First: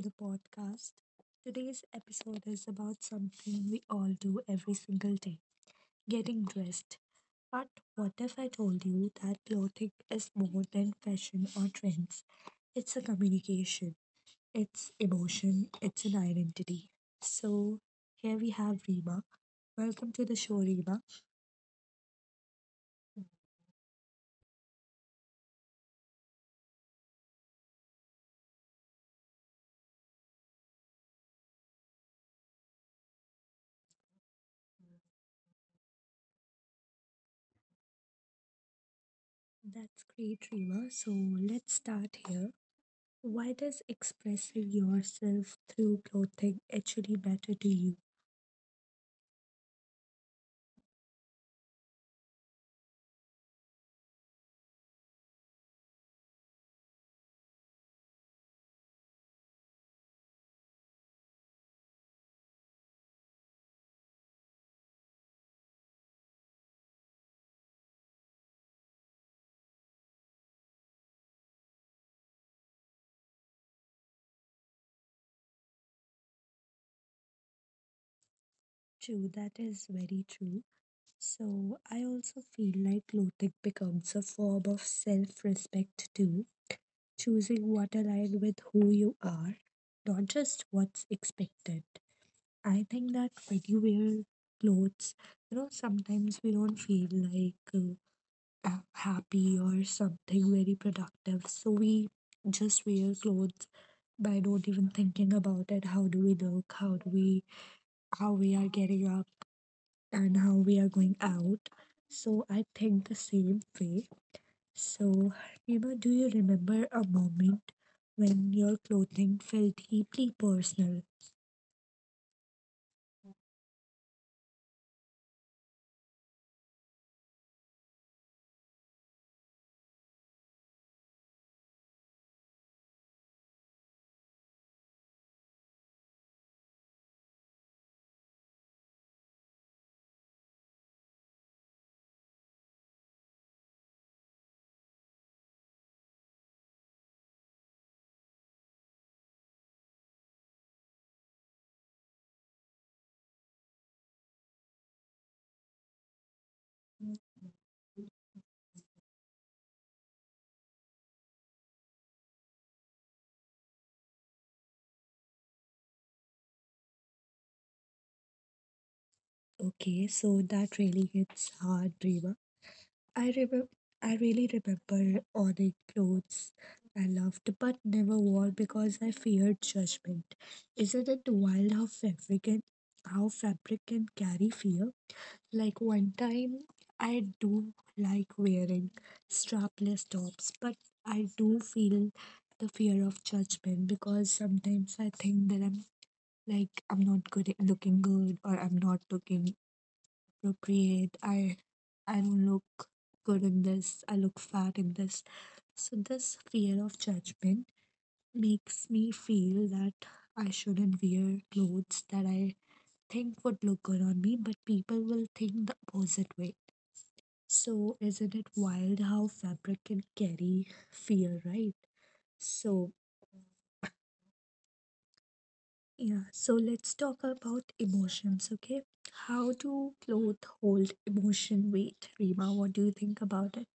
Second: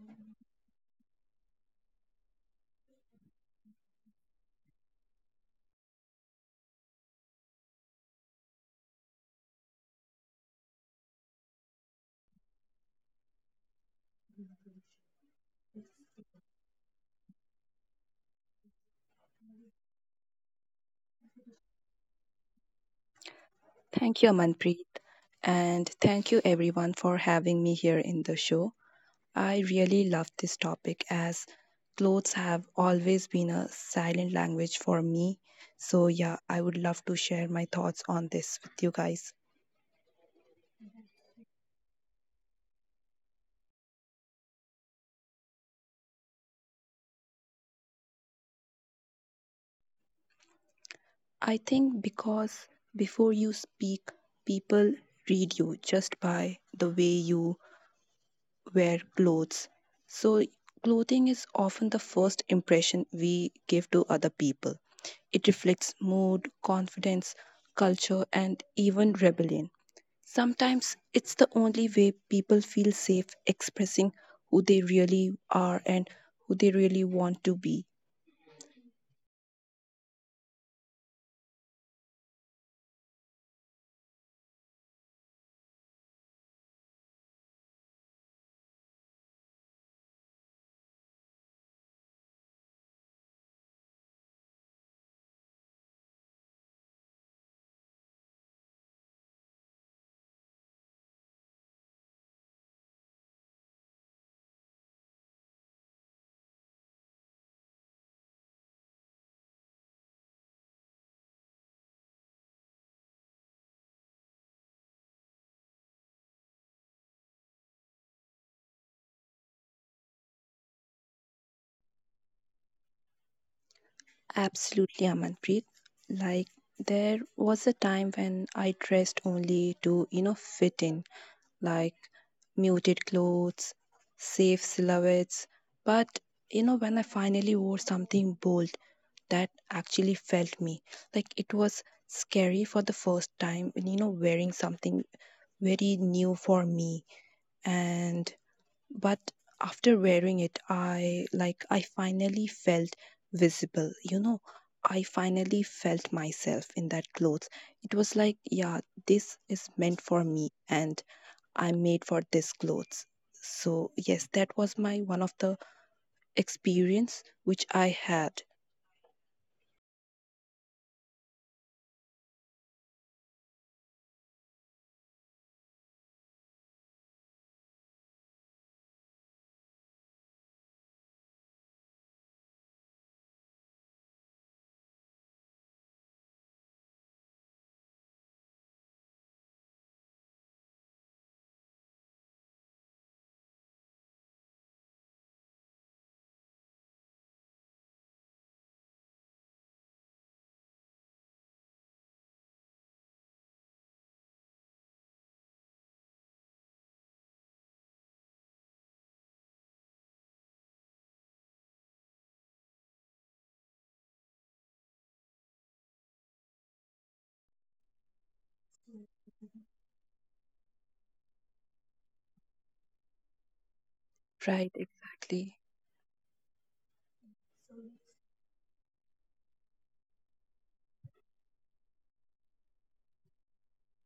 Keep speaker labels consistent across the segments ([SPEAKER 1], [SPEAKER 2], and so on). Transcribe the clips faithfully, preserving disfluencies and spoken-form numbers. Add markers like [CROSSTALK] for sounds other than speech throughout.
[SPEAKER 1] the podcast. Today's episode is about something we all do every single day, getting dressed. But what if I told you that clothing is more than fashion or trends? It's a communication, it's emotion, it's an identity. So here we have Rima. Welcome to the show, Rima.
[SPEAKER 2] Thank you, Amanpreet. And thank you, everyone, for having me here in the show. I really love this topic as clothes have always been a silent language for me. So, yeah, I would love to share my thoughts on this with you guys.
[SPEAKER 1] That's great, Rima. So let's start here. Why does expressing yourself through clothing actually matter to you?
[SPEAKER 2] I think because before you speak, people read you just by the way you wear clothes. So, clothing is often the first impression we give to other people. It reflects mood, confidence, culture, and even rebellion. Sometimes it's the only way people feel safe expressing who they really are and who they really want to be.
[SPEAKER 1] True, that is very true. So, I also feel like clothing becomes a form of self respect too, choosing what aligns with who you are, not just what's expected. I think that when you wear clothes, you know, sometimes we don't feel like uh, uh, happy or something very productive. So we just wear clothes by not even thinking about it. How do we look? How do we how we are getting up and how we are going out? So I think the same way. So Rima, do you remember a moment when your clothing felt deeply personal?
[SPEAKER 2] Absolutely, Amanpreet. Like, there was a time when I dressed only to, you know, fit in like muted clothes, safe silhouettes. But you know, when I finally wore something bold that actually felt me, like it was scary for the first time, you know, wearing something very new for me. And but after wearing it, I like I finally felt visible, you know. I finally felt myself in that clothes. It was like, yeah, this is meant for me. And I'm made for this clothes, so yes, that was my one of the experience which I had.
[SPEAKER 1] Okay, so that really hits hard, Rima. I remember I really remember owning clothes I loved but never wore because I feared judgment. Isn't it wild how fabric can How fabric can carry fear? Like one time I do like wearing strapless tops, but I do feel the fear of judgment because sometimes I think that I'm like I'm not good looking good or I'm not looking appropriate. I I don't look good in this. I look fat in this. So this fear of judgment makes me feel that I shouldn't wear clothes that I think would look good on me, but people will think the opposite way. So isn't it wild how fabric can carry fear, right? So
[SPEAKER 2] Right, exactly.
[SPEAKER 1] yeah, so let's talk about emotions, okay? How do clothes hold emotion weight? Rima, what do you think about it?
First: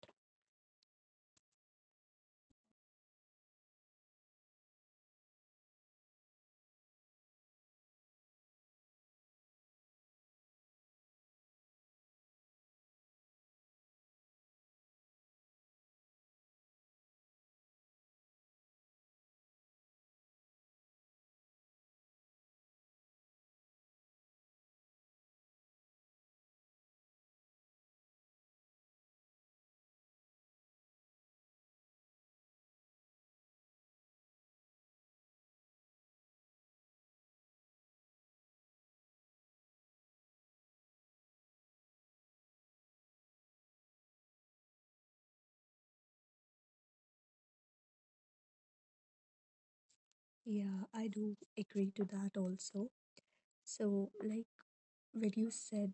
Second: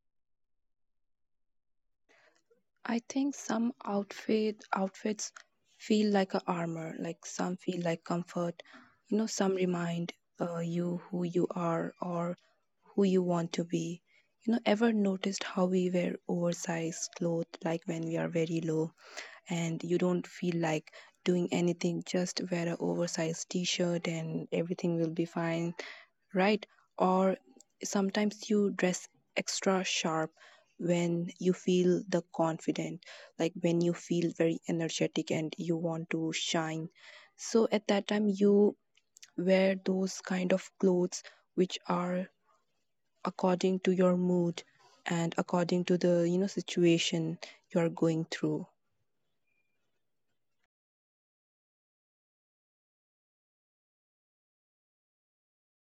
[SPEAKER 2] I think some outfit outfits feel like a armor, like some feel like comfort. You know, some remind uh, you who you are or who you want to be. You know, ever noticed how we wear oversized clothes like when we are very low and you don't feel like doing anything, just wear a oversized t-shirt and everything will be fine, right? Or sometimes you dress extra sharp when you feel the confident, like when you feel very energetic and you want to shine, so at that time you wear those kind of clothes which are according to your mood and according to the you know situation you are going through.
[SPEAKER 1] Yeah, I do agree to that also. So, like when you said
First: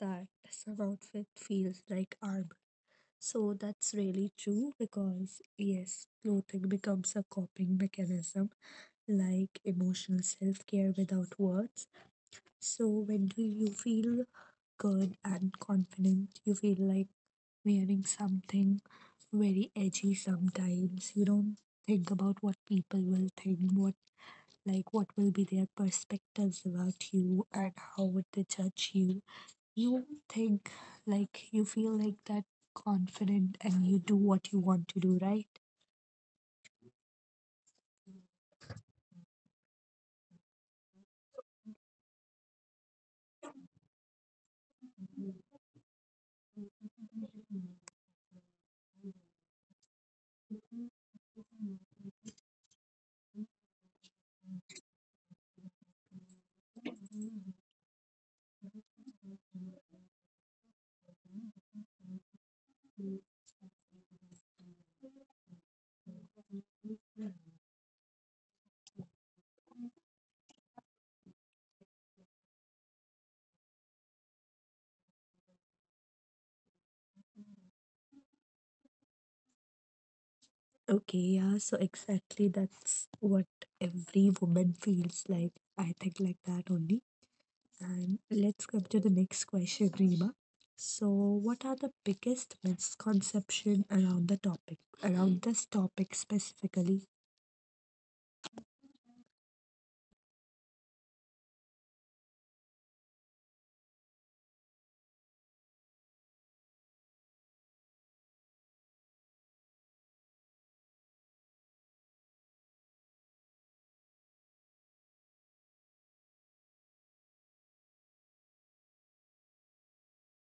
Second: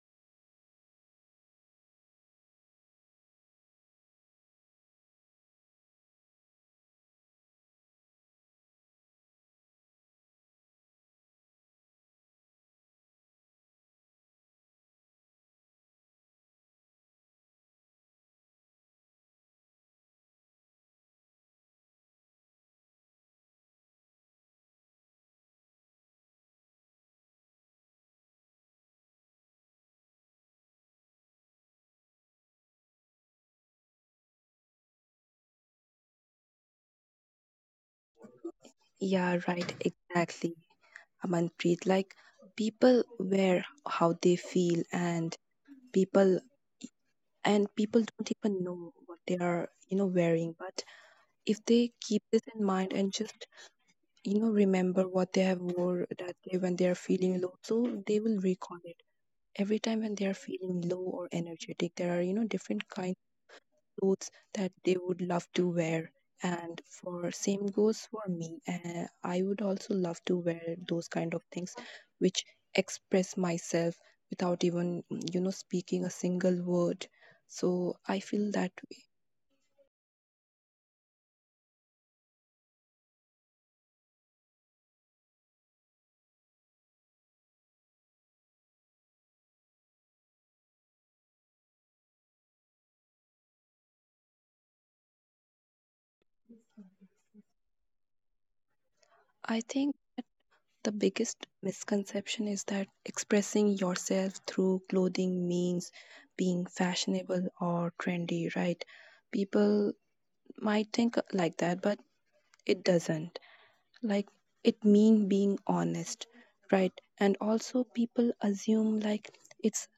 [SPEAKER 1] that some outfit feels like arm, so that's really true because yes, clothing becomes a coping mechanism, like emotional self-care without words. So when do you feel good and confident, you feel like wearing something very edgy sometimes. You don't think about what people will think, what like what will be their perspectives about you and how would they judge you? You think like you feel like that confident and you do what you want to do, right?
[SPEAKER 2] Yeah, right, exactly, I'm Manpreet. Like people wear how they feel, and people and people don't even know what they are, you know, wearing. But if they keep this in mind and just you know remember what they have wore that day when they are feeling low, so they will recall it every time when they are feeling low or energetic. There are you know different kinds
[SPEAKER 1] Mm.
[SPEAKER 2] clothes that they would love to wear, and for same goes for me. Uh, i would also love to wear those kind of things which express myself without even you know speaking a single word, so I feel that way.
[SPEAKER 1] Okay, yeah, so exactly that's what every woman feels like, I think, like that only. And let's come to the next question, Reema. So what are the biggest misconception around the topic around this topic specifically?
[SPEAKER 2] I think the biggest misconception is that expressing yourself through clothing means being fashionable or trendy, right? People might think like that, but it doesn't, like, it mean being honest, right? And also people assume like it's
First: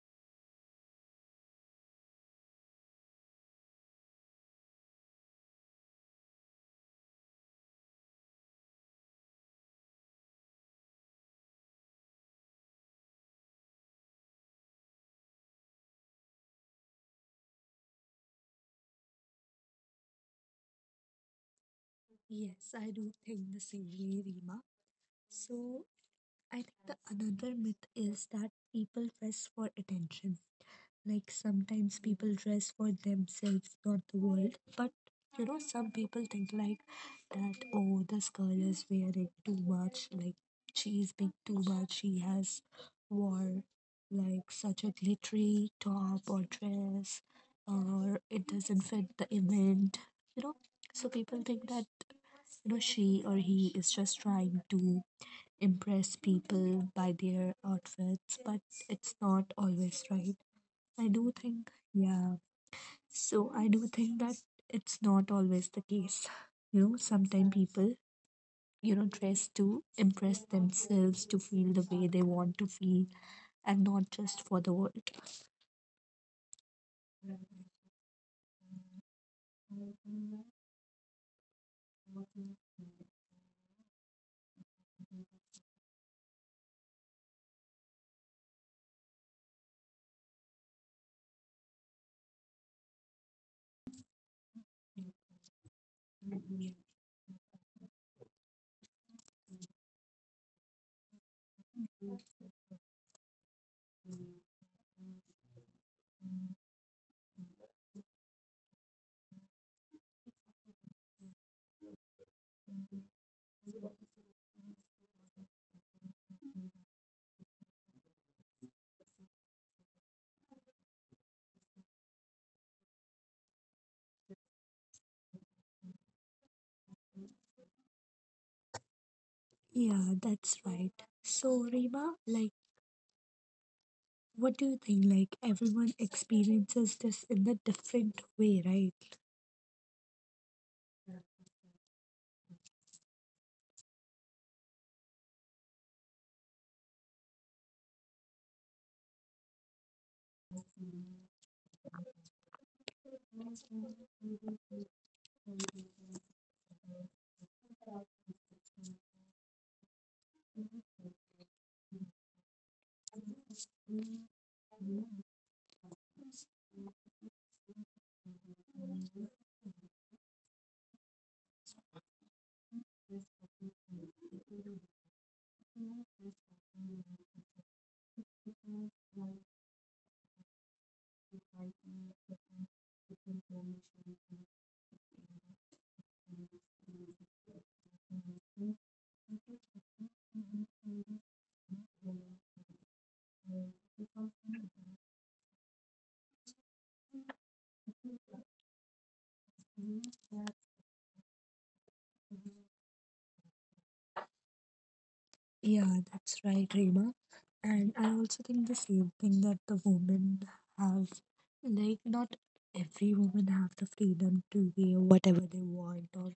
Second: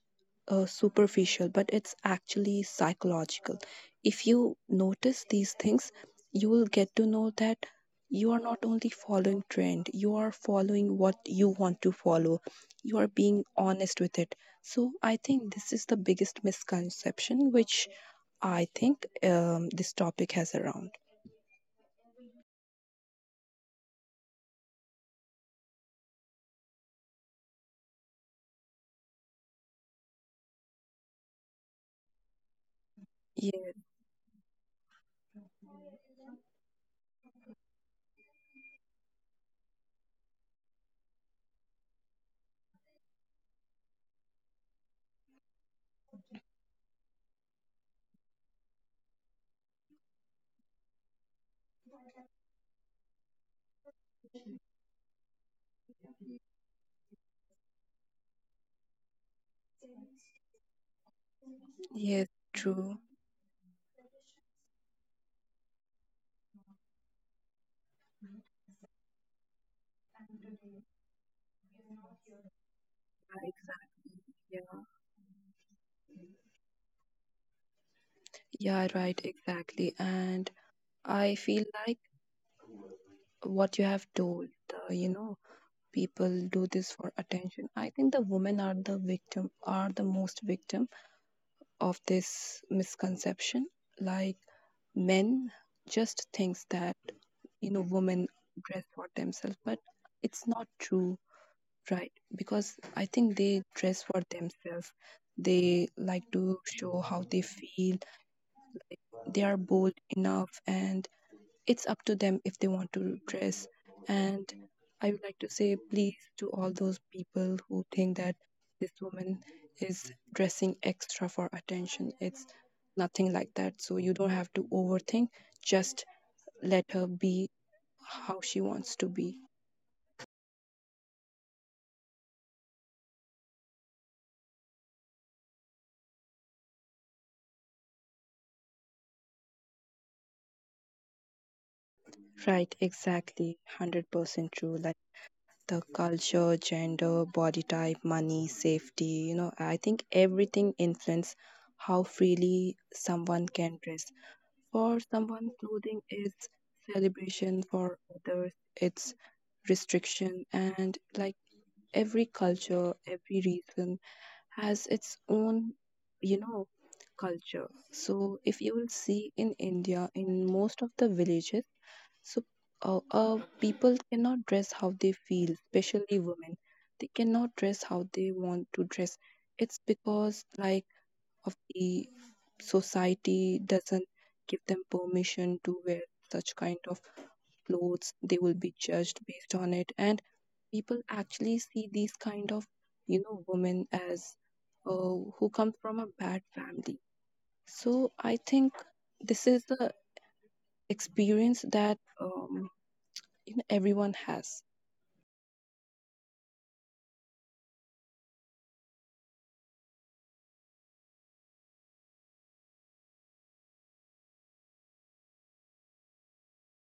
[SPEAKER 2] uh, superficial, but it's actually psychological. If you notice these things, you will get to know that you are not only following trend, you are following what you want to follow, you are being honest with it. So I think this is the biggest misconception which i think um, this topic has around.
[SPEAKER 1] Yes, I do think the same way, Reema. So I think the another myth is that people dress for attention. Like sometimes people dress for
[SPEAKER 2] Yes.
[SPEAKER 1] themselves, not the world. But you know, some people think like that, oh, this girl is wearing too much, like she is being too much, she has wore like such a glittery top or dress, or it doesn't fit the event, you know. So people think that, you know, she or he is just trying to impress people by their outfits, but it's not always right. I do think,
[SPEAKER 2] Yes,
[SPEAKER 1] yeah,
[SPEAKER 2] true.
[SPEAKER 1] so I do think that it's not always the case. You know, sometimes people, you know, dress to impress themselves, to feel the way they want to feel, and not just for the world.
[SPEAKER 2] Yeah, right, exactly. And I feel like what you have told, uh, you know, people do this for attention. I think the women are the victim, are the most victim of this misconception. Like men just thinks that, you know, women dress for themselves, but it's not true, right? Because I think they dress for themselves. They like to show how they feel. They are bold enough, and it's up to them if they want to dress. And I would like to say please to all those people who think that this woman is dressing extra for attention, it's nothing like that, so you don't have to overthink, just let her be how she wants to be.
[SPEAKER 1] Yeah, that's right. So, Rima, like, what do you think? Like, everyone experiences this in a different way, right?
[SPEAKER 2] Right, exactly, one hundred percent true. Like the culture, gender, body type, money, safety, you know, I think everything influence how freely someone can dress. For someone, clothing is celebration, for others, it's restriction. And like every culture, every region has its own, you know, culture. So if you will see in India, in most of the villages, so uh, uh, people cannot dress how they feel, especially women. They cannot dress how they want to dress. It's because like of the society doesn't give them permission to wear such kind of clothes, they will be judged based on it, and people actually see these kind of, you know, women as uh, who come from a bad family. So I think this is the experience that um, everyone has.
[SPEAKER 1] Yeah, that's right, Reema. And I also think the same thing that the women have, like not every woman have the freedom to wear whatever they want or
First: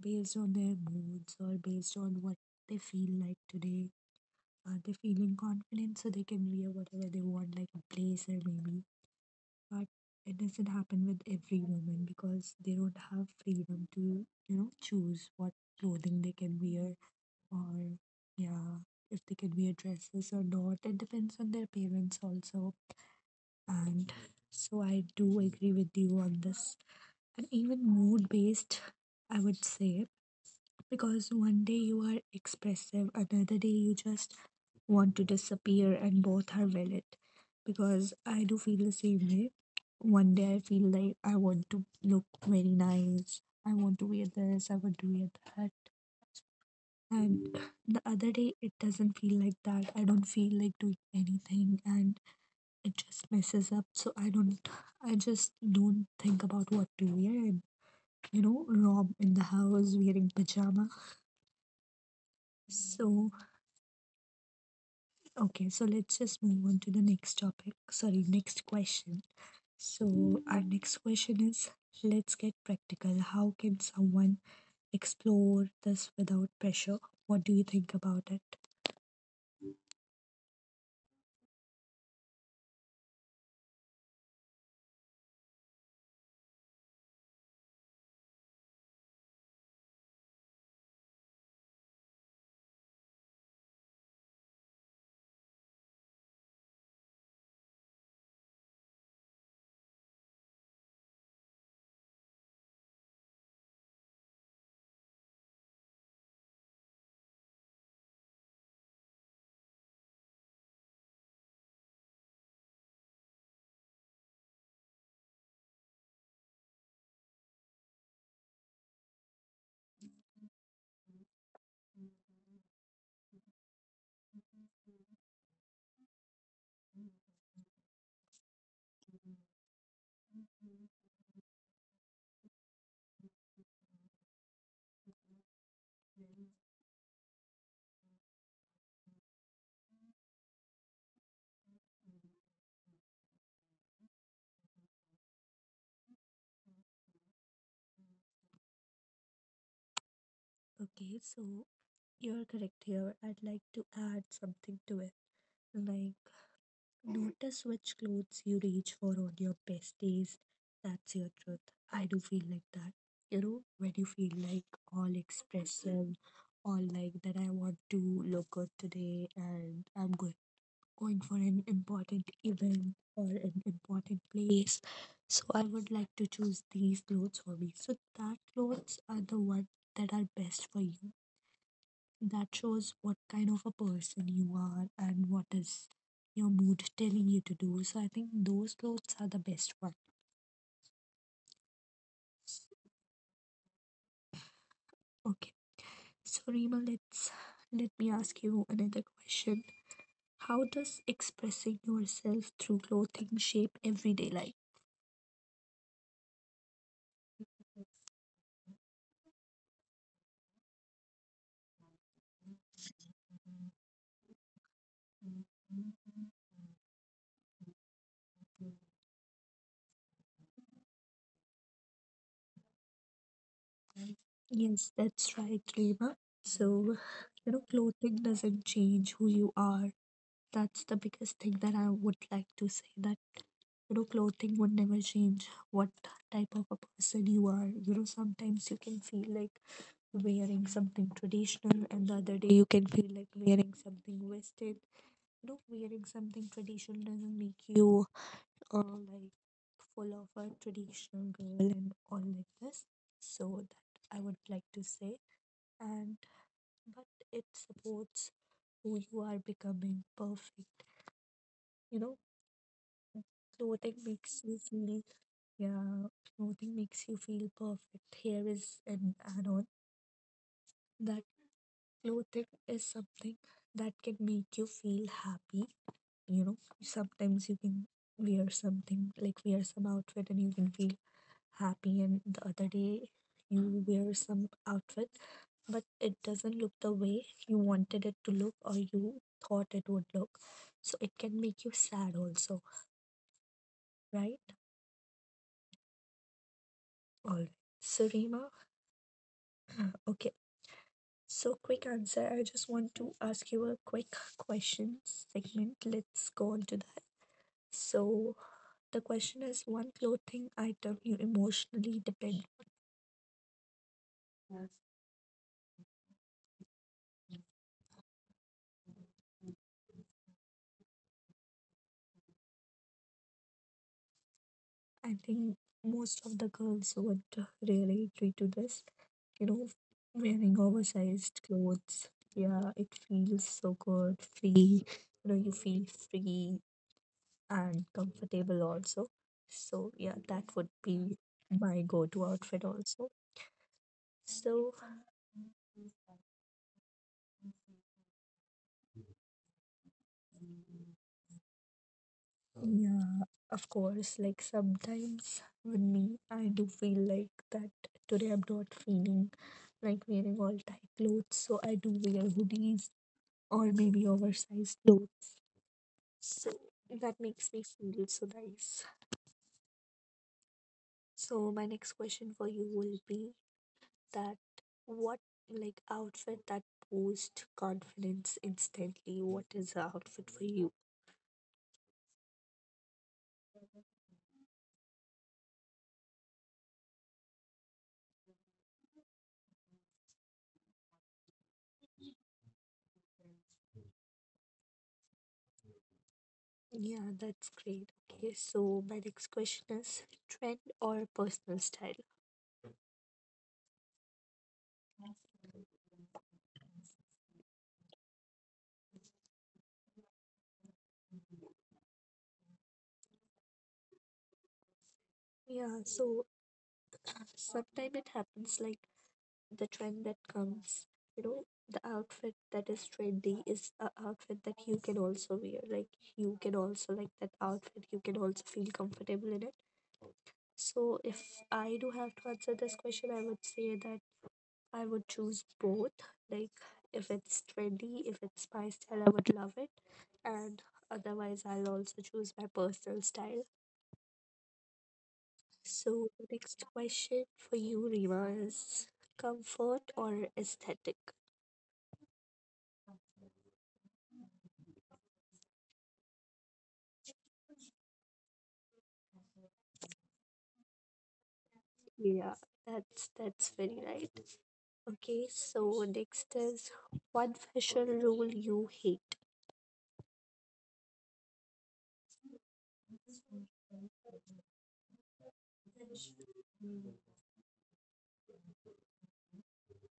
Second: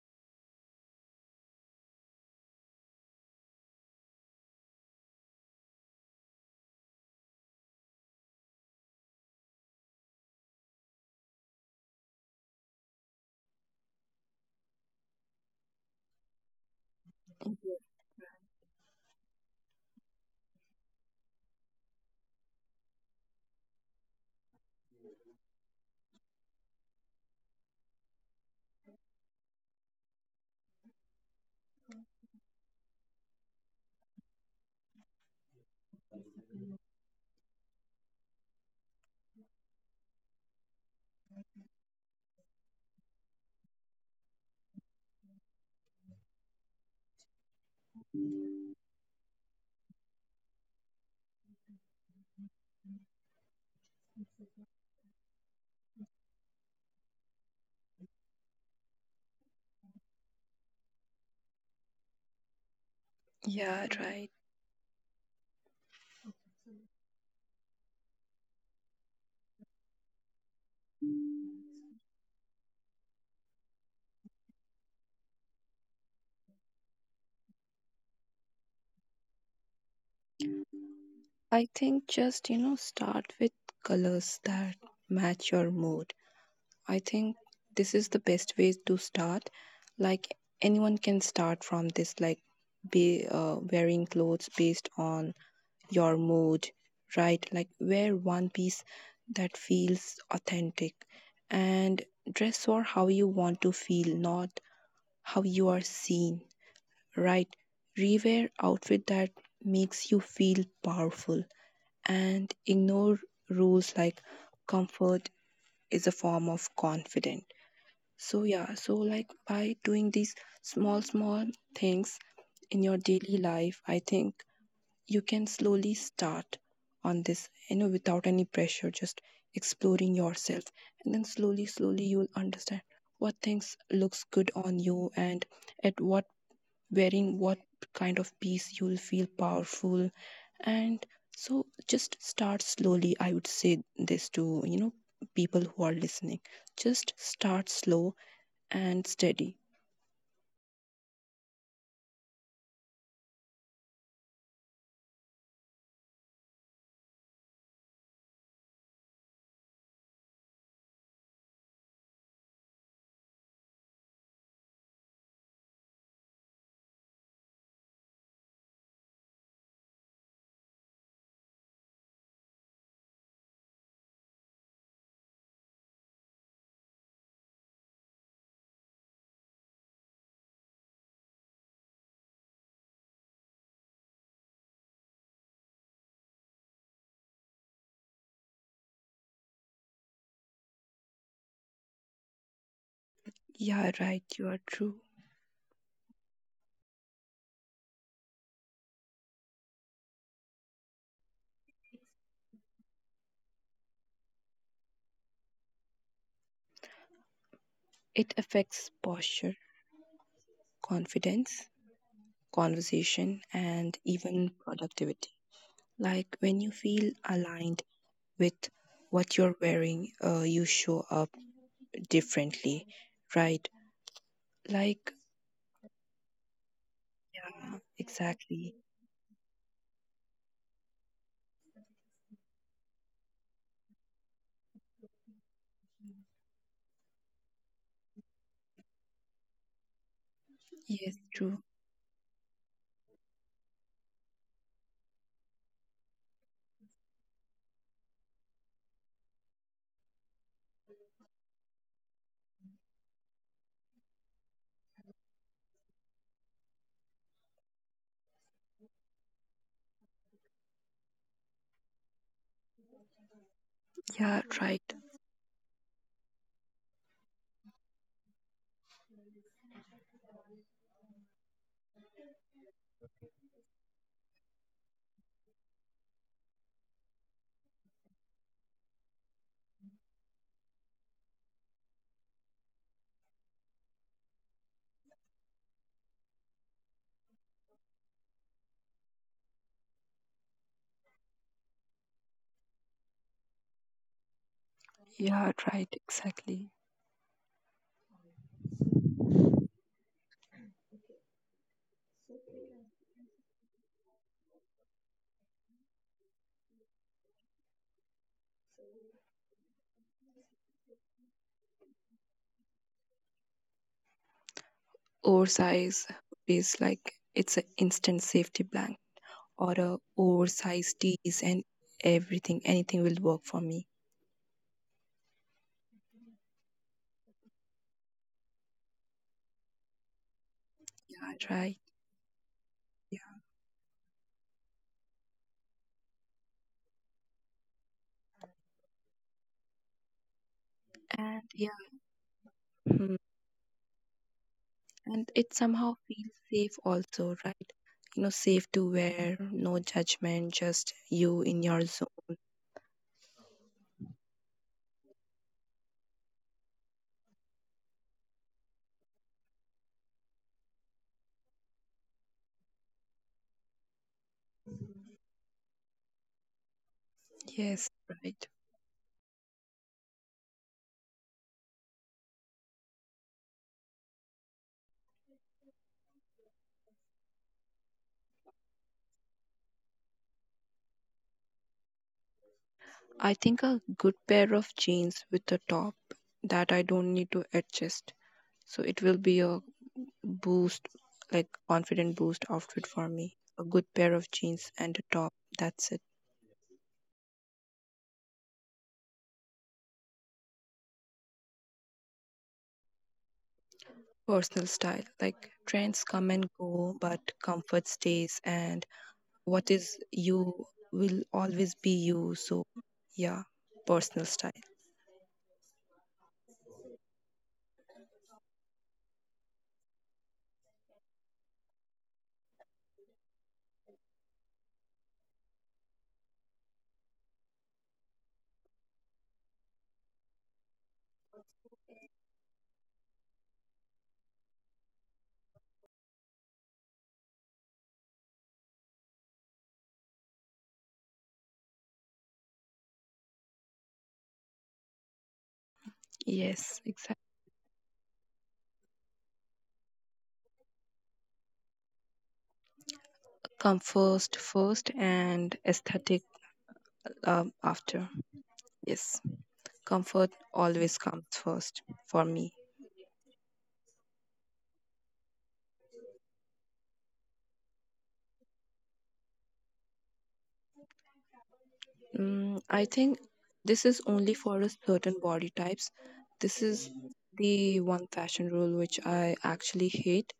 [SPEAKER 1] based on their moods or based on what they feel like today. Are they feeling confident so they can wear whatever they want, like a blazer maybe? But it doesn't happen with every woman because they don't have freedom to, you know, choose what clothing they can wear or, yeah, if they can wear dresses or not. It depends on their parents also. And so I do agree with you on this. And even mood based, I would say, because one day you are expressive, another day you just want to disappear, and both are valid because I do feel the same way. One day I feel like I want to look very nice, I want to wear this, I want to wear that, and the other day it doesn't feel like that. I don't feel like doing anything, and it just messes up. So I don't, I just don't think about what to wear. And you know, Rob in the house wearing pajama. So
[SPEAKER 2] Yeah, right.
[SPEAKER 1] okay, so let's just move on to the next topic. Sorry, next question. So, our next question is, let's get practical. How can someone explore this without pressure? What do you think about it?
[SPEAKER 2] I think just, you know, start with colors that match your mood. I think this is the best way to start. Like anyone can start from this, like be uh, wearing clothes based on your mood, right? Like wear one piece that feels authentic, and dress for how you want to feel, not how you are seen, right? Rewear outfit that makes you feel powerful, and ignore rules like comfort is a form of confidence. So yeah, so like by doing these small small things in your daily life, I think you can slowly start on this, you know, without any pressure, just exploring yourself. And then slowly, slowly you will understand what things looks good on you, and at what wearing what kind of piece you'll feel powerful. And so just start slowly. I would say this to, you know, people who are listening. Just start slow and steady.
[SPEAKER 1] Okay, so you're correct here. I'd like to add something to it. Like, notice which clothes you reach for on your best days. That's your truth. I do feel like that. You know, when you feel like all expressive, all like that I want to look good today and I'm going going for an important event or an important place. So I would like to choose these clothes for me. So that clothes are the ones that are best for you. That shows what kind of a person you are and what is your mood telling you to do. So I think those clothes are the best ones.
[SPEAKER 2] Yeah, right, you are true.
[SPEAKER 1] Okay. So Rima, let's let me ask you another question. How does expressing yourself through clothing shape everyday life?
[SPEAKER 2] It affects posture, confidence, conversation, and even productivity. Like when you feel aligned with what you're wearing, uh, you show up differently, right?
[SPEAKER 1] Yes,
[SPEAKER 2] Like,
[SPEAKER 1] that's right, Reema. So, you know,
[SPEAKER 2] yeah,
[SPEAKER 1] clothing
[SPEAKER 2] exactly.
[SPEAKER 1] doesn't change who you are. That's the biggest thing that I would like to say that, you know, clothing would never change what type of a person you are. You know, sometimes you can feel like wearing something
[SPEAKER 2] Yes, true.
[SPEAKER 1] traditional, and the other day you can feel like wearing something Western. You know, wearing something traditional doesn't make you uh, like full of a traditional girl and all like this. So, that I would like to say, and but it supports who you are becoming perfect, you know. Clothing makes you
[SPEAKER 2] Yeah,
[SPEAKER 1] feel,
[SPEAKER 2] right.
[SPEAKER 1] yeah, clothing makes you feel perfect. Here is an add-on that clothing is something that can make you feel happy. You know, sometimes you can wear something like wear some outfit and you can feel happy, and the other day you wear some outfit but it doesn't look the way you wanted it to look or you thought it would look. So it can make you sad also, right?
[SPEAKER 2] Yeah, right, exactly.
[SPEAKER 1] All right. So, Reema, okay. So, quick answer. I just want to ask you a quick question segment. Let's go on to that. So, the question is one clothing item you emotionally depend.
[SPEAKER 2] Oversize is like it's an instant safety blanket, or a oversized tees and everything, anything will work for me.
[SPEAKER 1] I think most of the girls would really agree to this. You know, wearing oversized
[SPEAKER 2] Yeah,
[SPEAKER 1] clothes.
[SPEAKER 2] right.
[SPEAKER 1] Yeah, it feels
[SPEAKER 2] Yeah.
[SPEAKER 1] so good, free. You know, you feel free and comfortable also. So, yeah, that would be my
[SPEAKER 2] And
[SPEAKER 1] go
[SPEAKER 2] yeah.
[SPEAKER 1] to outfit also.
[SPEAKER 2] Mhm.
[SPEAKER 1] So,
[SPEAKER 2] And it somehow feels safe also, right? You know, safe to wear, no judgment, just you in your zone.
[SPEAKER 1] yeah, of course, like sometimes with me, I do feel like that today I'm not feeling like wearing all tight clothes. So, I do wear hoodies or maybe oversized clothes. So that makes me
[SPEAKER 2] Yes,
[SPEAKER 1] feel so
[SPEAKER 2] right.
[SPEAKER 1] nice. So my next question for you will be that what like outfit that boosts confidence instantly? What is the outfit for you?
[SPEAKER 2] I think a good pair of jeans with a top that I don't need to adjust, so it will be a boost, like confident boost outfit for me, a good pair of jeans and a top, that's it.
[SPEAKER 1] Yeah, that's great. Okay, so my next question is trend or personal style?
[SPEAKER 2] Personal style. Like trends come and go, but comfort stays, and what is you will always be you. So, yeah, personal style.
[SPEAKER 1] Yeah, so [CLEARS THROAT] sometimes it happens like the trend that comes, you know, the outfit that is trendy is a outfit that you can also wear, like you can also like that outfit, you can also feel comfortable in it. So if I do have to answer this question, I would say that I would choose both. Like if it's trendy, if it's my style, I would love it, and otherwise I'll also choose my personal style. So
[SPEAKER 2] Yes, exactly.
[SPEAKER 1] next question for you, Rima, is comfort or aesthetic?
[SPEAKER 2] Comfort first and aesthetic um, after. Yes, comfort always comes first for me.
[SPEAKER 1] Yeah, that's that's very right. Okay, so next is one fashion rule you hate.
[SPEAKER 2] Mm, I think this is only for a certain body types. This is the one fashion rule which I actually hate.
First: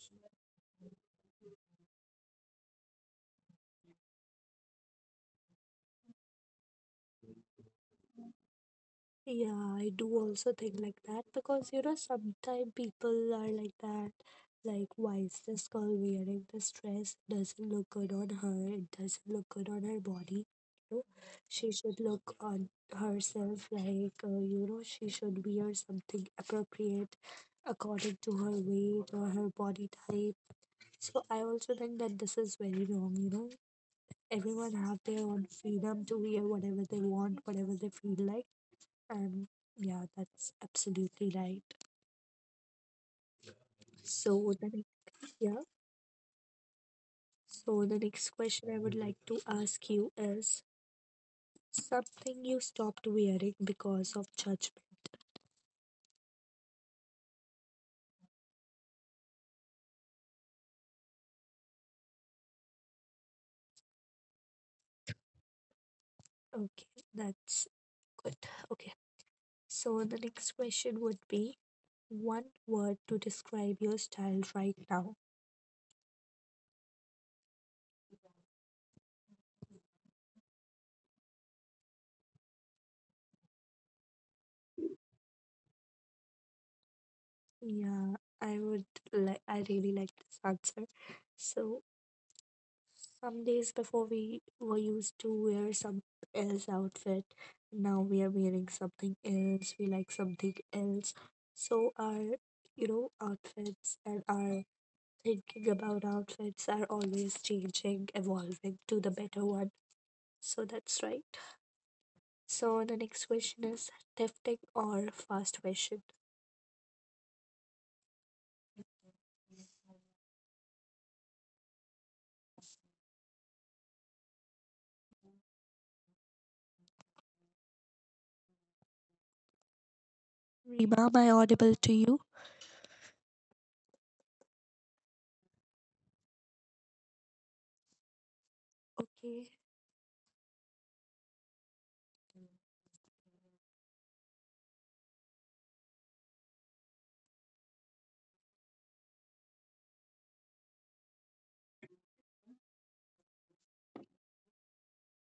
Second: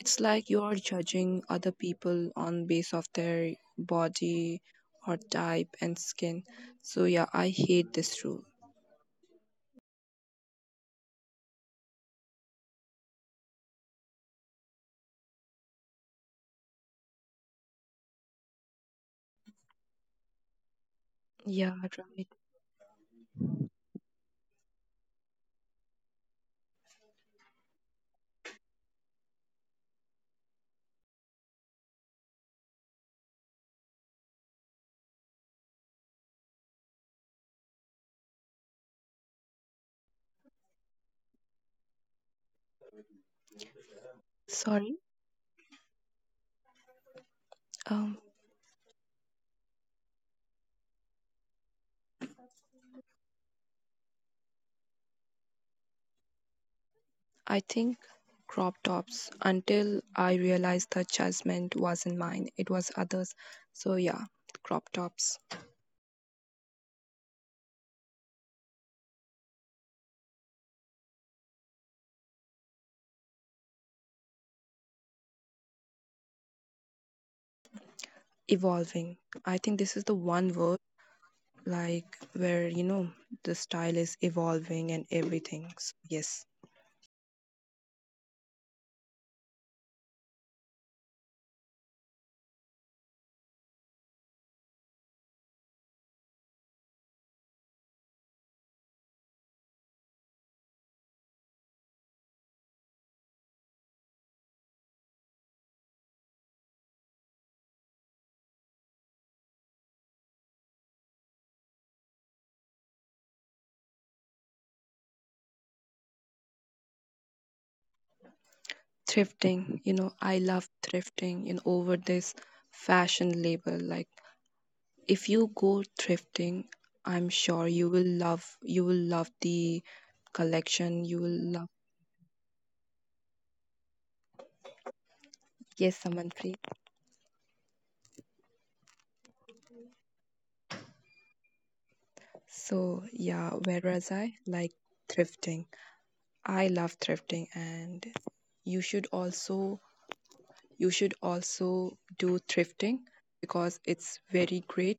[SPEAKER 2] It's like you are judging other people on base of their body or type and skin. So yeah, I hate this rule.
[SPEAKER 1] Yeah, I do also think like that because you know sometimes people are like that. Like, why is this girl wearing this dress? Doesn't look good on her. It doesn't look good on her body. You know, she should
[SPEAKER 2] Yeah,
[SPEAKER 1] look on
[SPEAKER 2] right.
[SPEAKER 1] herself. Like, uh, you know, she should wear something appropriate according to her weight or her body type. So I also think that this is very wrong, you know. Everyone have their own freedom to wear whatever they want, whatever they feel like. And yeah, that's absolutely right. So the next,
[SPEAKER 2] Sorry.
[SPEAKER 1] yeah. So the next
[SPEAKER 2] Um,
[SPEAKER 1] question I would like to ask you is something you stopped wearing because of judgment.
[SPEAKER 2] I think crop tops, until I realized the judgment wasn't mine, it was others. So yeah, crop tops.
[SPEAKER 1] Okay, that's good. Okay. So the next question would be one word to describe your style right now.
[SPEAKER 2] Evolving. I think this is the one word, like, where you know the style is evolving and everything. So, yes.
[SPEAKER 1] Yeah, I would like, I really like this answer. So, some days before we were used to wear some else outfit. Now we are wearing something else. We like something else. So, our, you know, outfits and our thinking about outfits are always changing, evolving to the better one. So, that's right. So, the next question is thrifting or fast fashion?
[SPEAKER 2] Thrifting. You know, I love thrifting, you know, over this fashion label. Like if you go thrifting, I'm sure you will love, you will love the
[SPEAKER 1] Rima, am
[SPEAKER 2] collection,
[SPEAKER 1] I
[SPEAKER 2] you will
[SPEAKER 1] audible
[SPEAKER 2] love.
[SPEAKER 1] to you?
[SPEAKER 2] Yes, someone free.
[SPEAKER 1] Okay.
[SPEAKER 2] So yeah, whereas I like thrifting, I love thrifting. And you should also, you should also do thrifting because it's very great.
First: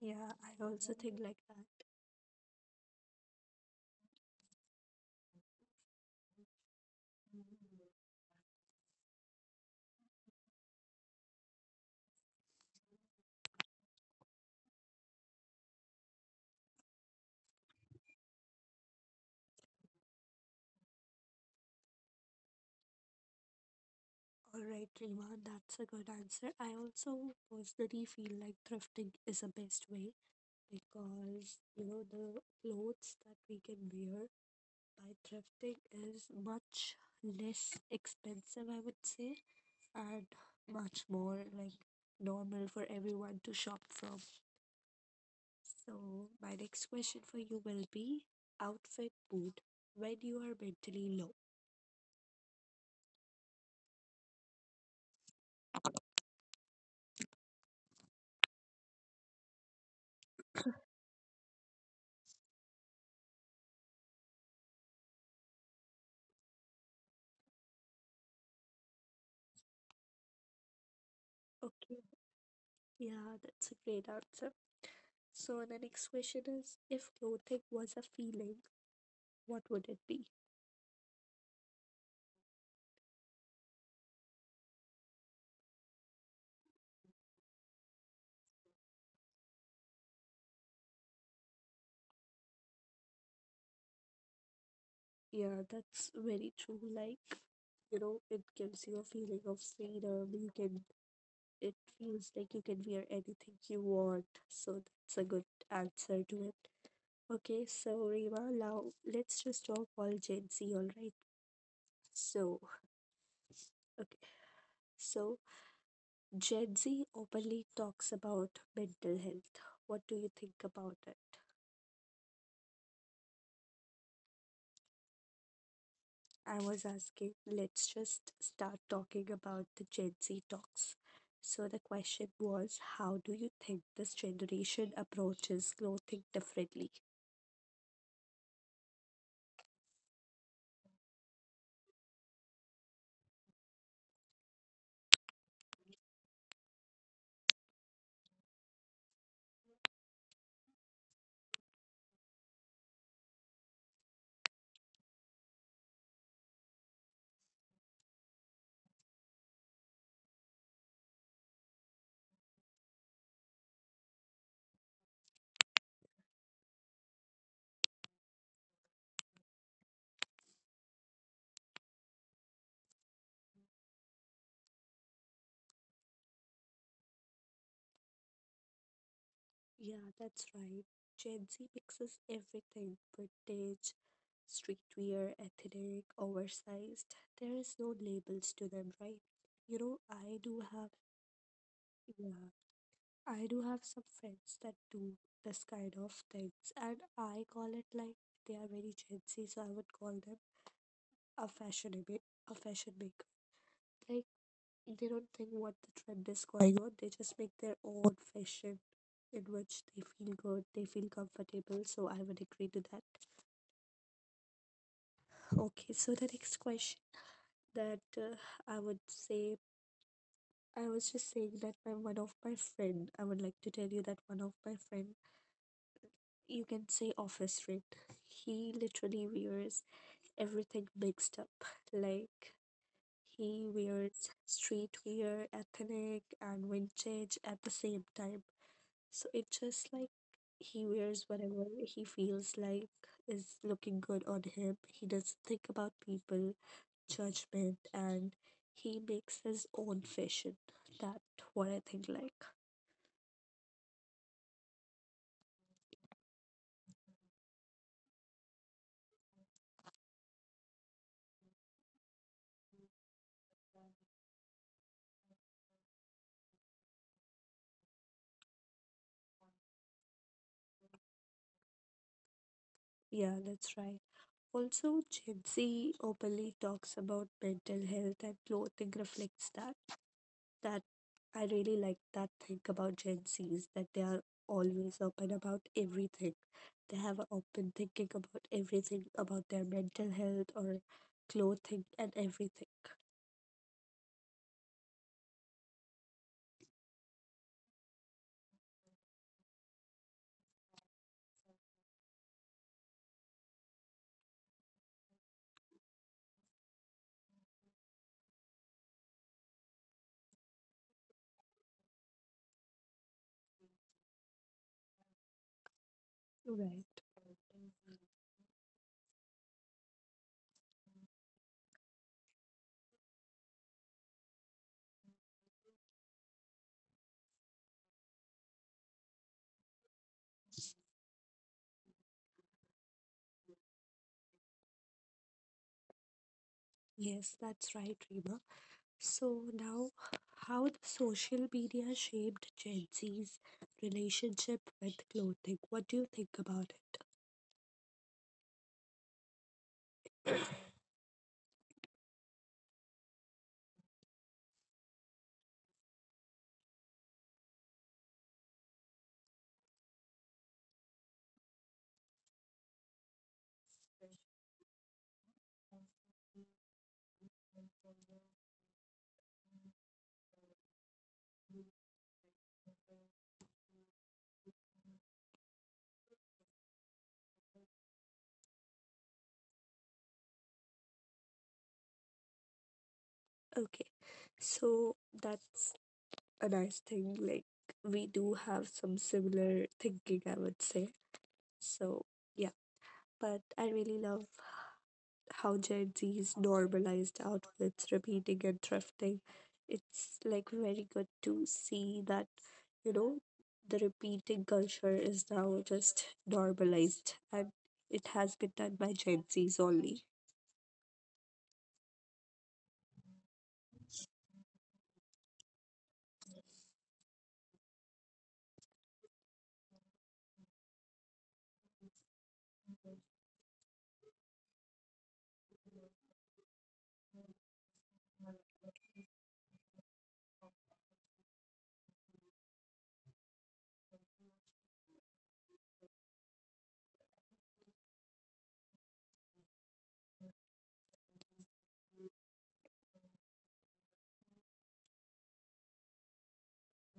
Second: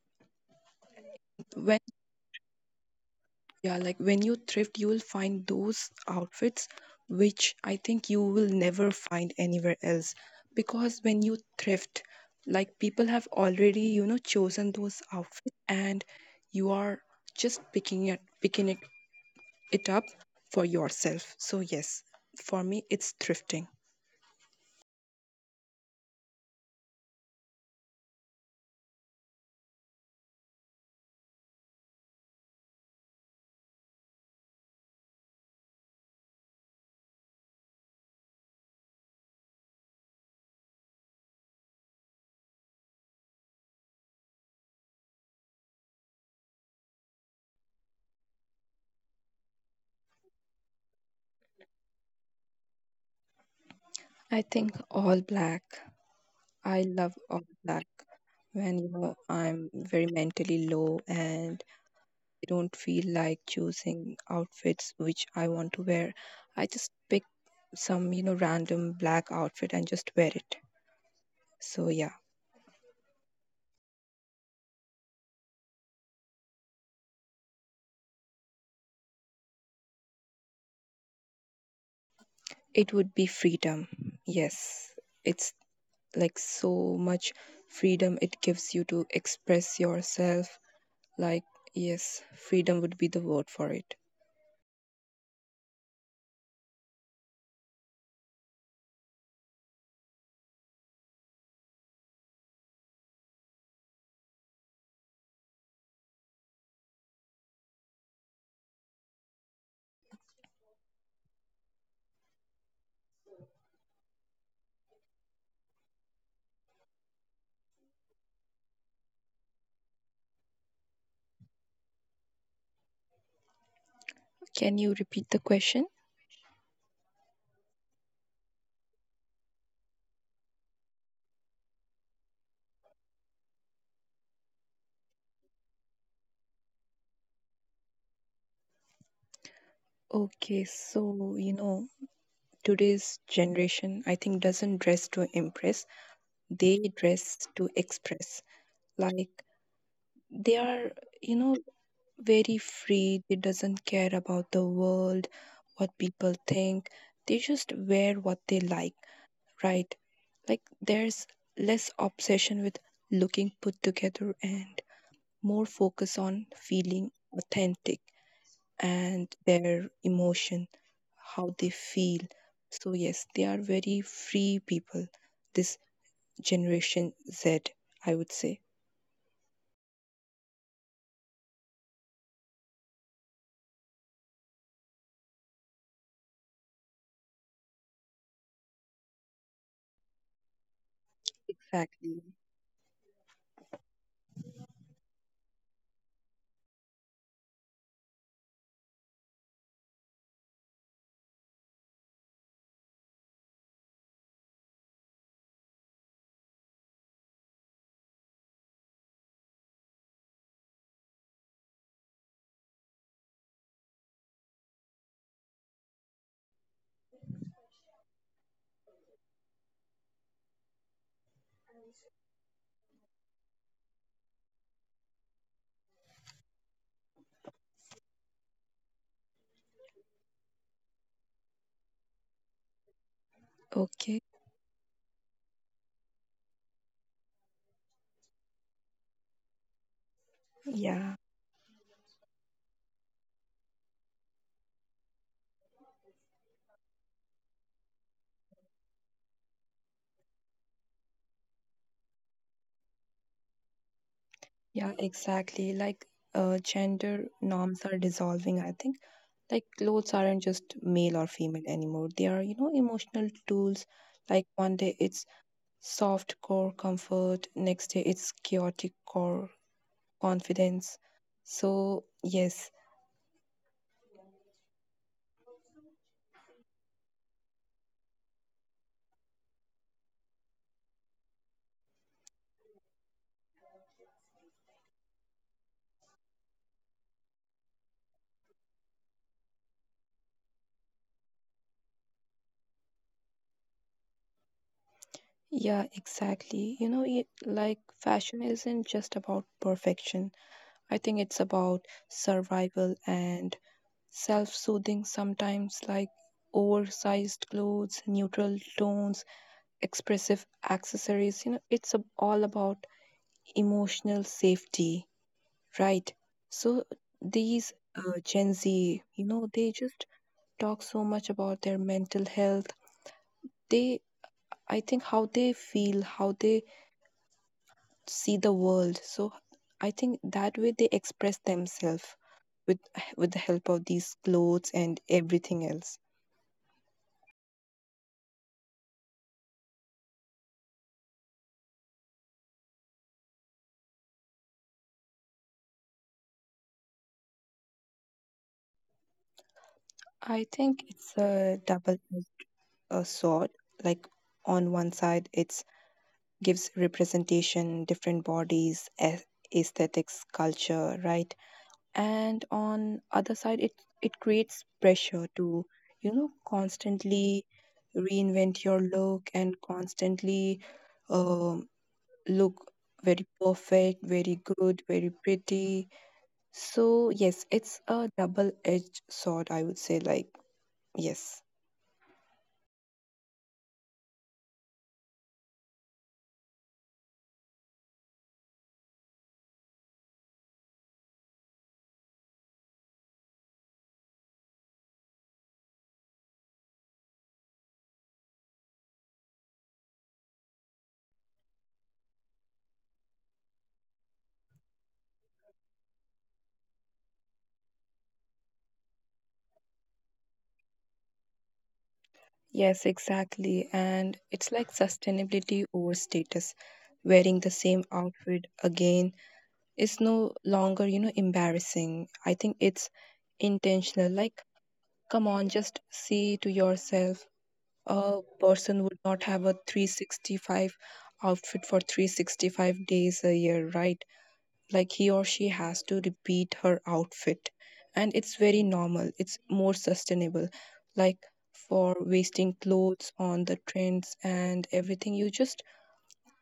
[SPEAKER 1] Yeah, I also think like that.
[SPEAKER 2] When yeah, like when you thrift, you will find those outfits which I think you will never find anywhere else. Because when you thrift, like people have already, you know, chosen those outfits, and you are just picking it picking it, it up for yourself. So yes, for me it's thrifting.
[SPEAKER 1] All right, Rima, that's a good answer. I also personally feel like thrifting is the best way because, you know, the clothes that we can wear by thrifting is much less expensive, I would say, and much more like normal for everyone to shop from. So, my next question for you will be outfit mood when you are mentally low.
[SPEAKER 2] I think all black. I love all black when, you know, I'm very mentally low and I don't feel like choosing outfits which I want to wear. I just pick some, you know, random black outfit and just wear it.
[SPEAKER 1] Okay,
[SPEAKER 2] So yeah,
[SPEAKER 1] yeah, that's a great answer. So the next question is, if clothing was a feeling, what would it be?
[SPEAKER 2] it would be freedom. Yes, it's like so much freedom it gives you to express yourself. Like, yes, freedom would be the word for it.
[SPEAKER 1] Yeah, that's very true. Like, you know, it gives you a feeling of freedom. You can, it feels like you can wear anything you want. So that's a good answer to it. Okay, so Rima, now let's just talk all Gen Z, all right? So, okay, so Gen Z openly talks about mental health. What do you think about it?
[SPEAKER 2] Can you repeat the question?
[SPEAKER 1] I was asking, let's just start talking about the Gen Z talks. So the question was, how do you think this generation approaches clothing differently?
[SPEAKER 2] Okay, so you know, today's generation, I think, doesn't dress to impress, they dress to express. Like they are, you know, very free, they doesn't care about the world, what people think, they just wear what they like, right? Like there's less obsession with looking put together, and more focus on feeling authentic and their emotion, how they feel. So yes, they are very free people, this generation Z, I would say.
[SPEAKER 1] Yeah, that's right. Gen Z mixes everything: vintage, streetwear, ethnic, oversized. There is no labels to them, right? You know, I do have, yeah.
[SPEAKER 2] Exactly.
[SPEAKER 1] I do have some friends that do this kind of things, and I call it like they are very Gen Z, so I would call them a fashion, a fashion maker. Like, they don't think what the trend is going on; they just make their own fashion in which they feel good, they feel comfortable. So I would agree to that. Okay, so the next question that uh, I would say, I was just saying that my one of my friend, I would like to tell you that one of my friend you can say office red. He literally wears everything mixed up. Like, he wears
[SPEAKER 2] Okay.
[SPEAKER 1] streetwear, ethnic, and vintage at the same time. So it's just like he wears whatever
[SPEAKER 2] Yeah.
[SPEAKER 1] he feels like is looking good on him. He doesn't think about people, judgment, and he makes his own fashion. That's what I think like.
[SPEAKER 2] Yeah, exactly. Like uh, gender norms are dissolving, I think. Like clothes aren't just male or female anymore. They are, you know, emotional tools. Like one day it's soft core comfort, next day it's chaotic core confidence. So, yes,
[SPEAKER 1] Yeah, that's right. Also, Gen Z openly talks about mental health, and clothing reflects that. That, I really like that thing about Gen Zs, that they are always open about everything. They have an open thinking about everything, about their mental health or clothing and everything.
[SPEAKER 2] yeah, exactly. You know, it, like fashion isn't just about perfection. I think it's about survival and self soothing sometimes, like oversized clothes, neutral tones, expressive accessories. You know, it's ab- all about emotional safety, right?
[SPEAKER 1] Right.
[SPEAKER 2] So these uh, Gen Z, you know, they just talk so much about their mental health. They, I think, how they feel, how they see the world. So I think that way they express themselves with with the help of these clothes and everything else.
[SPEAKER 1] Yes, that's right, Rima. So now, how the social media shaped Gen Z's relationship with clothing? What do you think about it?
[SPEAKER 2] I think it's a double a sword. Like on one side, it's gives representation, different bodies, aes- aesthetics, culture, right? And on other side, it it creates pressure to, you know, constantly reinvent your look and constantly um, look very perfect, very good, very pretty. So, yes, it's a double edged sword, I would say. Like, yes.
[SPEAKER 1] Okay, so that's a nice thing. Like, we do have some similar thinking, I would say. So, yeah, but I really love how Gen Z's normalized outfits, repeating and thrifting. It's like very good to see that, you know, the repeating culture is now just normalized and it has been done by Gen Z's only.
[SPEAKER 2] Yes, exactly. And it's like sustainability over status. Wearing the same outfit again is no longer, you know, embarrassing. I think it's intentional. Like, come on, just see to yourself. A person would not have a three hundred sixty-five outfit for three hundred sixty-five days a year, right? Like he or she has to repeat her outfit, and it's very normal, it's more sustainable. Like for wasting clothes on the trends and everything, you just,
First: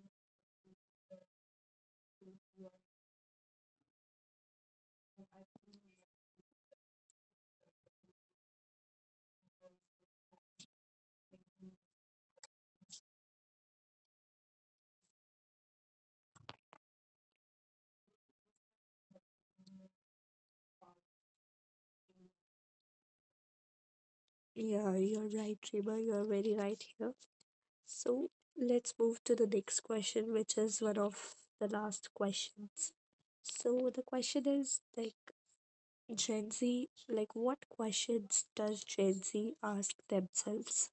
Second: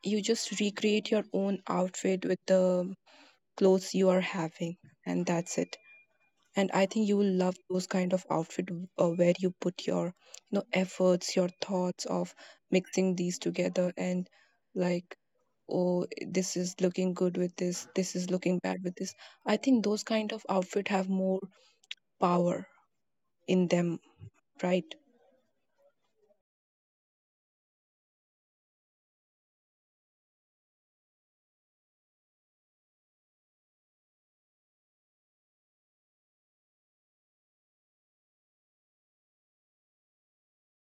[SPEAKER 2] you just recreate your own outfit with the clothes you are having, and that's it. And I think you will love those kind of outfit, uh, where you put your, you know, efforts, your thoughts of mixing these together, and like, oh, this is looking good with this, this is looking bad with this. I think those kind of outfit have more power in them. Right.
[SPEAKER 1] Yeah, you're right, Rima. You're very right here. So let's move to the next question, which is one of the last questions. So the question is like Gen Z, like, what questions does Gen Z ask themselves?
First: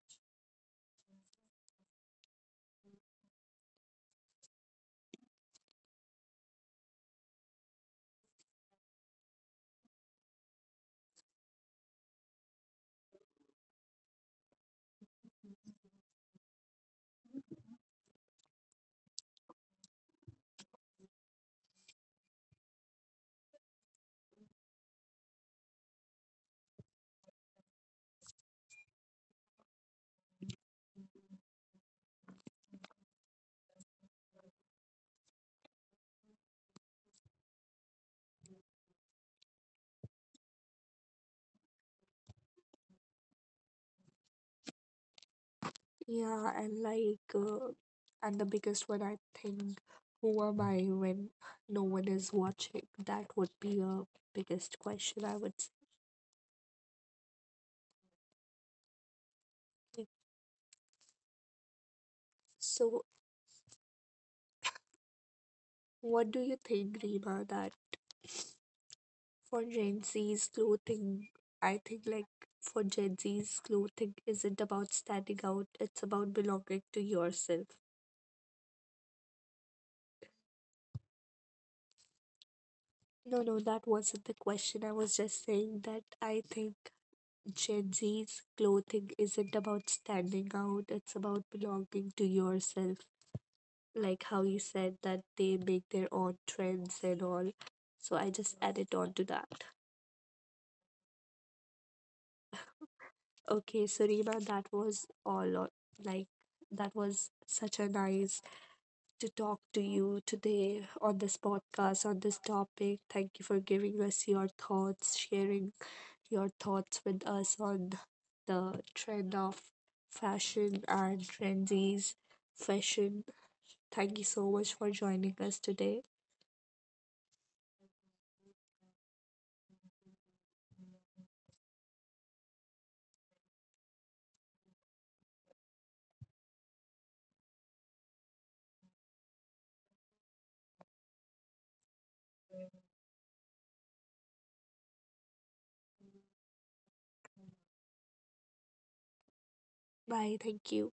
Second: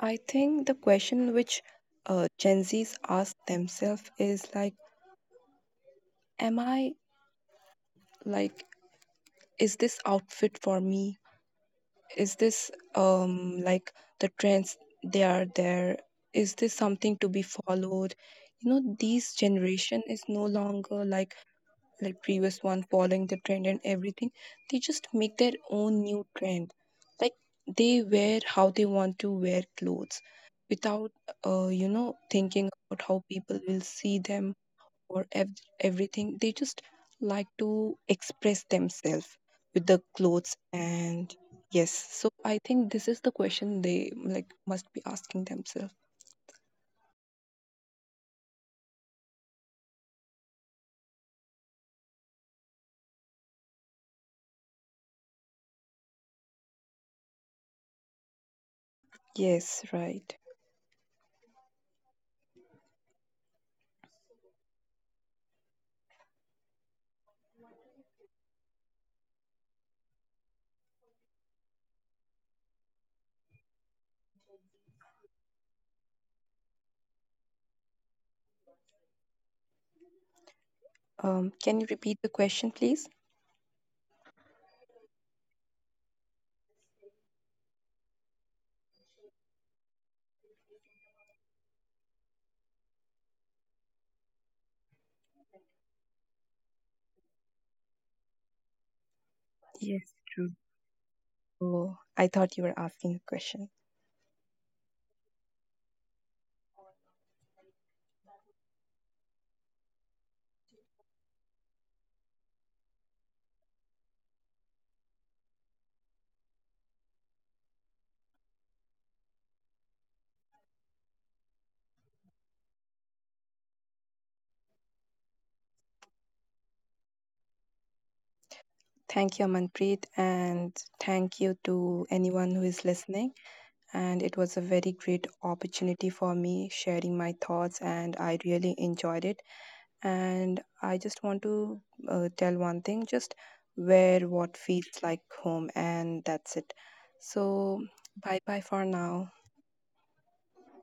[SPEAKER 2] I think the question which uh, Gen Z's ask themselves is like, am I, like, is this outfit for me, is this um like the trends they are there, is this something to be followed? You know, these generation is no longer like like previous one, following the trend and everything. They just make their own new trend. Like they wear how they want to wear clothes without, uh, you know thinking about how people will see them, or ev- everything. They just like to express themselves with the clothes, and yes. So I think this is the question they like must be asking themselves.
[SPEAKER 1] Yeah, and like, uh, and the biggest one I think, who am I when no one is watching? That would be a biggest question I would
[SPEAKER 2] Yes, right.
[SPEAKER 1] say. So what do you think, Rima? That For Gen Z's clothing, I think like for Gen Z's clothing isn't about standing out, it's about belonging to yourself.
[SPEAKER 2] Um, can you repeat the question, please?
[SPEAKER 1] No, no, that wasn't the question. I was just saying that I think Gen Z's clothing isn't about standing out, it's about belonging to yourself. Like how you said that they make their own trends and all. So I just added on to that.
[SPEAKER 2] Yes, true. Oh, I thought you were asking a question.
[SPEAKER 1] Okay, so Rima, that was all. on- Like, that was such a nice to talk to you today on this podcast on this topic. Thank you for giving us your thoughts, sharing your thoughts with us on the trend of fashion and trendies fashion. Thank you so much for joining us today.
[SPEAKER 2] Thank you, Amanpreet, and thank you to anyone who is listening. And it was a very great opportunity for me sharing my thoughts, and I really enjoyed it. And I just want to uh, tell one thing, just wear what feels like home, and that's it. So, bye bye for now.
[SPEAKER 1] Bye. Thank you.